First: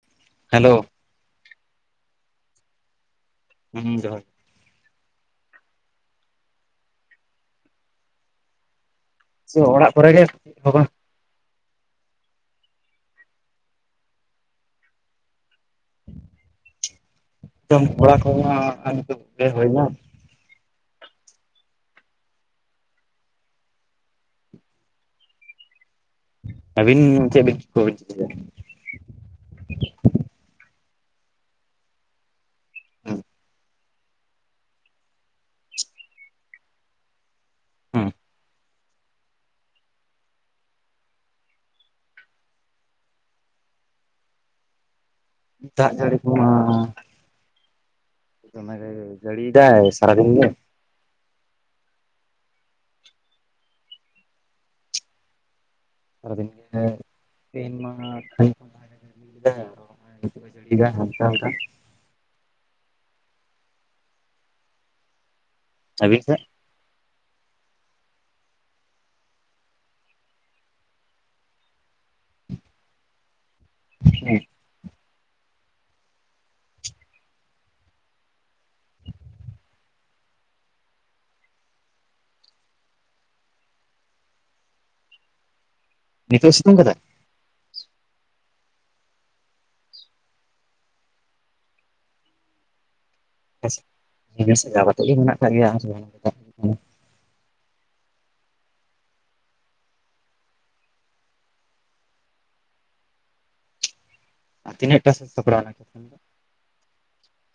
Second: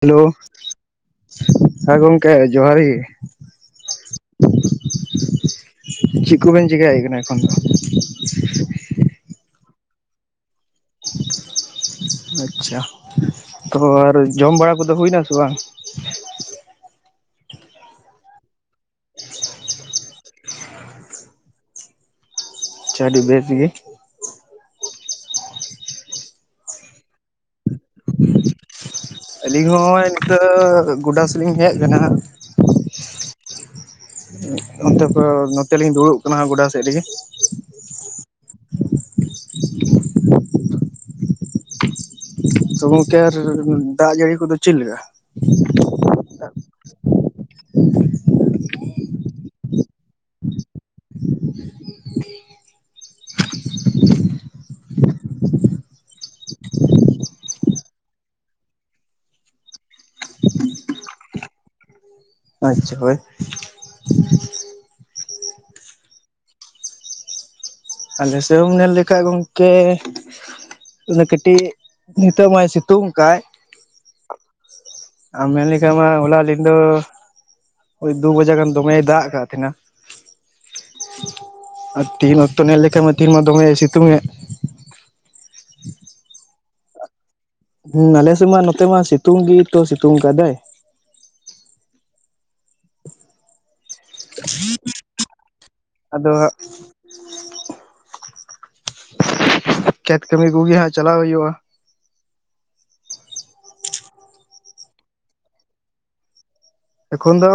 hello hello ᱦᱮᱸ ᱜᱚᱢᱠᱮ ᱡᱚᱦᱟᱨ ᱜᱮ ᱦᱩᱸ ᱡᱚᱦᱟᱨ ᱪᱮᱫ ᱠᱚᱵᱮᱱ ᱪᱮᱤᱠᱟᱭᱮᱫ ᱠᱟᱱᱟ ᱮᱠᱷᱚᱱ ᱫᱚ ᱚᱲᱟᱜ ᱠᱚᱨᱮ ᱜᱮ [unintelligible] ᱵᱟᱝ ᱟᱪᱪᱷᱟ ᱛᱚ ᱟᱨ ᱡᱚᱢ ᱵᱟᱲᱟ ᱠᱚᱫᱚ ᱦᱩᱭᱱᱟ ᱥᱮ ᱵᱟᱝ [unintelligible] ᱦᱩᱭ ᱱᱟ ᱟᱹᱰᱤ ᱵᱮᱥ ᱜᱮ ᱟᱹᱵᱤᱱ ᱪᱮᱫ ᱵᱮᱱ ᱪᱤᱠᱟᱹᱭᱮᱫ ᱠᱚ ᱟᱹᱞᱤᱧ ᱦᱚᱸ ᱱᱤᱱᱠᱟᱹ ᱜᱚᱰᱟᱥᱮᱞᱤᱧ ᱦᱮᱡ ᱠᱟᱱᱟᱜ ᱦᱮᱸ ᱚᱱᱛᱮ ᱠᱚ ᱱᱚᱛᱮ ᱞᱤᱧ ᱫᱩᱲᱩᱵ ᱠᱟᱱᱟ ᱜᱚᱰᱟ ᱥᱮᱫ ᱨᱮᱜᱮ ᱦᱮᱸ ᱛᱚ ᱜᱚᱢᱠᱮ ᱟᱨ ᱫᱟᱜ ᱡᱟᱹᱲᱤ ᱠᱚᱫᱚ ᱪᱮᱫ ᱞᱮᱠᱟ ᱫᱟᱜ ᱡᱟᱹᱲᱤ ᱛ ᱡᱟᱹᱲᱤᱭ ᱫᱟᱭ ᱥᱟᱨᱟ ᱜᱷᱟᱲᱤ ᱜᱮ ᱥᱟᱨᱟ ᱜᱮ ᱛᱦᱤᱧ ᱢᱟ [unintelligible] [unintelligible] ᱡᱟᱲᱤᱭᱫᱟ ᱦᱟᱞᱠᱟ ᱦᱟᱞᱠᱟ ᱟᱪᱪᱷᱟ ᱦᱳᱭ ᱟᱵᱮᱱ ᱥᱮ ᱟᱞᱮ ᱥᱮᱫ ᱦᱚᱸᱢ ᱧᱮᱞ ᱞᱮᱠᱷᱟᱡ ᱜᱚᱢᱠᱮ ᱠᱟᱹᱴᱤᱡ ᱱᱤᱛᱟᱹᱜ ᱢᱟᱭ ᱥᱤᱛᱩᱝ ᱠᱟᱭᱜ ᱦᱮᱸ ᱟᱢ ᱢᱮᱱᱞᱮᱠᱷᱟᱡ ᱢᱟ ᱦᱚᱞᱟ ᱧᱤᱫᱟ ᱫᱚ ᱳᱭ ᱫᱩ ᱵᱟᱡᱟᱜ ᱜᱟᱱ ᱫᱚᱢᱮᱭ ᱫᱟᱜ ᱟᱠᱟᱫ ᱛᱟᱦᱮᱱᱟ ᱟᱨ ᱛᱤᱦᱤᱱ ᱚᱠᱛᱚ ᱧᱮᱞ ᱞᱮᱠᱷᱟᱱ ᱢᱟ ᱛᱤᱦᱤᱱ ᱢᱟ ᱫᱚᱢᱮ ᱥᱤᱛᱩᱝ ᱮᱫ ᱱᱤᱛᱚᱜ ᱥᱤᱛᱩᱝ ᱟᱠᱟᱫᱟᱭ ᱦᱮᱸ ᱟᱞᱮᱥᱮᱫ ᱢᱟ ᱱᱚᱛᱮ ᱢᱟ ᱥᱤᱛᱩᱝ ᱜᱮ ᱥᱤᱛᱩᱝ ᱟᱠᱟᱫᱟᱭ ᱟᱪᱪᱷᱟ ᱤᱱᱟᱹ ᱥᱟᱦᱟᱣ ᱠᱟᱛᱮᱫ ᱢᱮᱱᱟᱜ ᱟᱠᱟᱫ ᱜᱮᱭᱟ ᱟᱫᱚ ᱦᱟᱸᱜ ᱠᱷᱮᱛ ᱠᱟᱹᱢᱤ ᱠᱚᱜᱮ ᱦᱟᱸᱜ ᱪᱟᱞᱟᱣ ᱦᱩᱭᱩᱜᱼᱟ ᱟᱨ ᱛᱤᱱᱟᱹᱜ ᱴᱟᱜ ᱥᱟᱹᱫᱽ ᱥᱟᱯᱟᱲᱟᱣ ᱚᱱᱟ ᱪᱮᱛᱟᱱ ᱫᱚ ᱮᱠᱷᱚᱱ ᱫᱚ